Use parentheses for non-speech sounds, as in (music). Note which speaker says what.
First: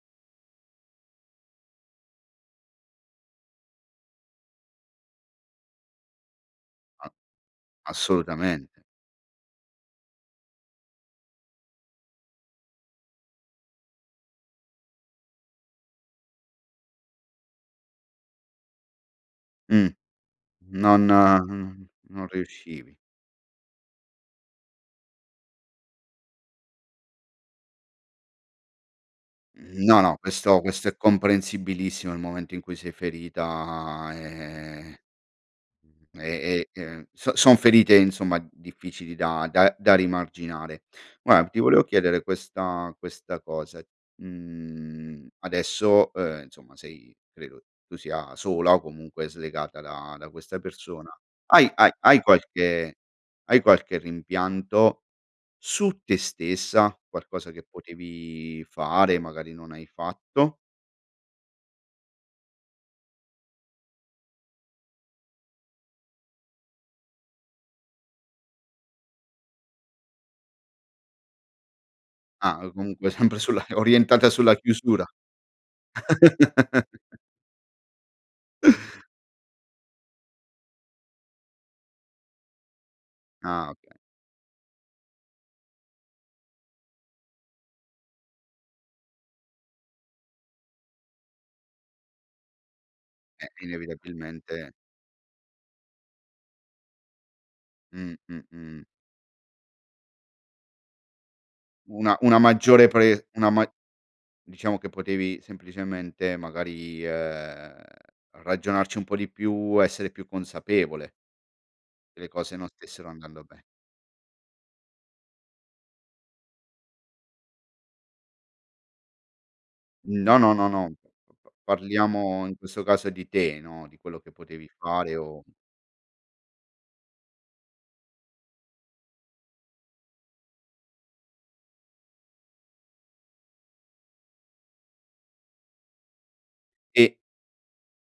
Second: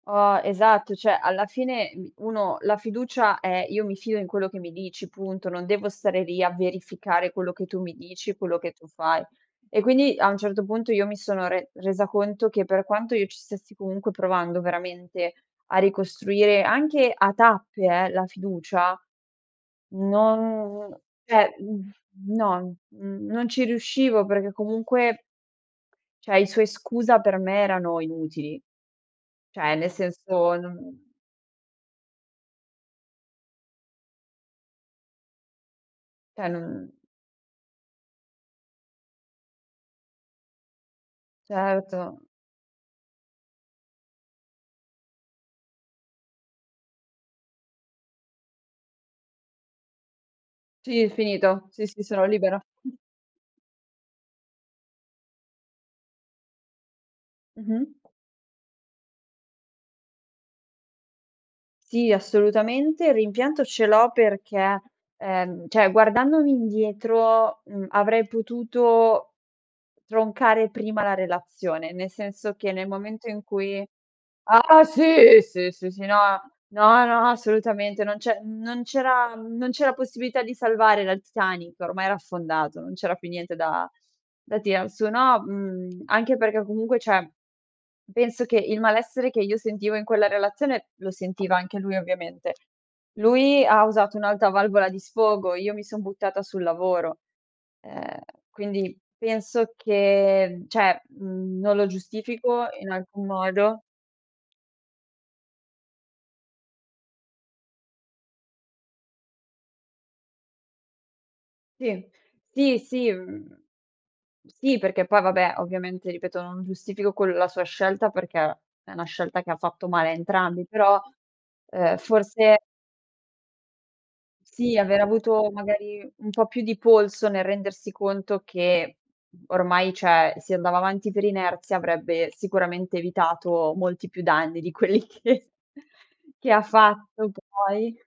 Speaker 1: Oh, esatto. Cioè, alla fine mi uno la fiducia è, io mi fido in quello che mi dici, punto. Non devo stare lì, a
Speaker 2: A
Speaker 1: verificare quello che tu mi dici, quello che
Speaker 2: assolutamente.
Speaker 1: tu fai. E quindi, a un certo punto, io mi sono re resa conto che per quanto io ci stessi comunque, provando veramente, a ricostruire, anche a tappe eh, la fiducia.
Speaker 2: Mh.
Speaker 1: Non
Speaker 2: Non
Speaker 1: cioè,
Speaker 2: uhm,
Speaker 1: mhmm,
Speaker 2: non
Speaker 1: no
Speaker 2: riuscivi.
Speaker 1: n non ci riuscivo perché comunque cioè, i suoi: "Scusa", per me erano inutili. Cioè,
Speaker 2: Mh,
Speaker 1: nel
Speaker 2: no, no.
Speaker 1: senso,
Speaker 2: Questo questo è
Speaker 1: non
Speaker 2: comprensibilissimo. Nel momento in cui sei ferita, ehm, mhmm,
Speaker 1: Cioè,
Speaker 2: e e
Speaker 1: non
Speaker 2: ehm, so son ferite, insomma, difficili da da da rimarginare. Guarda, ti volevo
Speaker 1: Certo.
Speaker 2: chiedere questa questa cosa. Mhmm, adesso, uhm, insomma, sei credo tu sia sola o comunque slegata da da questa
Speaker 1: Sì,
Speaker 2: persona.
Speaker 1: finito.
Speaker 2: Hai
Speaker 1: Sì,
Speaker 2: hai
Speaker 1: sì,
Speaker 2: hai
Speaker 1: sono libera.
Speaker 2: qualche
Speaker 1: (chuckles)
Speaker 2: hai qualche rimpianto su te stessa? Qualcosa che
Speaker 1: Mh-mh.
Speaker 2: potevi fare e magari non hai fatto?
Speaker 1: Sì, assolutamente. Il rimpianto ce l'ho perché ehm, cioè, guardandomi indietro, mhmm, avrei potuto troncare prima la relazione. Nel senso
Speaker 2: Ah,
Speaker 1: che,
Speaker 2: o
Speaker 1: nel
Speaker 2: comunque
Speaker 1: momento
Speaker 2: sempre
Speaker 1: in
Speaker 2: sulla
Speaker 1: cui
Speaker 2: orientata sulla
Speaker 1: ah,
Speaker 2: chiusura.
Speaker 1: sì! Sì, sì, sì! No, no,
Speaker 2: (chuckles)
Speaker 1: no, assolutamente. Non c'è non
Speaker 2: (inhales)
Speaker 1: c'era mhmm, non c'era possibilità di salvare la il Titanic. Ormai era affondato, non c'era più niente
Speaker 2: Ah,
Speaker 1: da
Speaker 2: okay.
Speaker 1: da tirar su no, mhmm, anche perché comunque, cioè, penso che, il malessere che io sentivo in quella relazione, lo sentiva anche lui ovviamente
Speaker 2: Eh,
Speaker 1: lui, ha usato un'alta
Speaker 2: inevitabilmente
Speaker 1: valvola di sfogo, io mi son buttata sul lavoro.
Speaker 2: Mh
Speaker 1: Ehm,
Speaker 2: mh-mh.
Speaker 1: quindi, penso che cioè, mhmm, non lo
Speaker 2: Una una
Speaker 1: giustifico
Speaker 2: maggiore
Speaker 1: in alcun
Speaker 2: pre una ma
Speaker 1: modo
Speaker 2: diciamo che potevi semplicemente, magari, ehm, ragionarci un po' di più. Essere più consapevole.
Speaker 1: Sì.
Speaker 2: che le cose non
Speaker 1: Sì,
Speaker 2: stessero
Speaker 1: sì
Speaker 2: andando
Speaker 1: mhmm,
Speaker 2: be
Speaker 1: sì. Perché poi vabbè, ovviamente, ripeto, non giustifico quel la sua scelta, perché è una scelta che ha fatto male a
Speaker 2: No, no, no,
Speaker 1: entrambi,
Speaker 2: no.
Speaker 1: però, ehm,
Speaker 2: Parliamo in
Speaker 1: forse
Speaker 2: questo caso di te, no, di quello che potevi
Speaker 1: sì, aver
Speaker 2: fare o
Speaker 1: avuto magari, un po' più di polso nel rendersi conto che ormai, cioè, si andava avanti per inerzia, avrebbe sicuramente evitato molti più danni di quelli che che ha
Speaker 2: E
Speaker 1: fatto poi.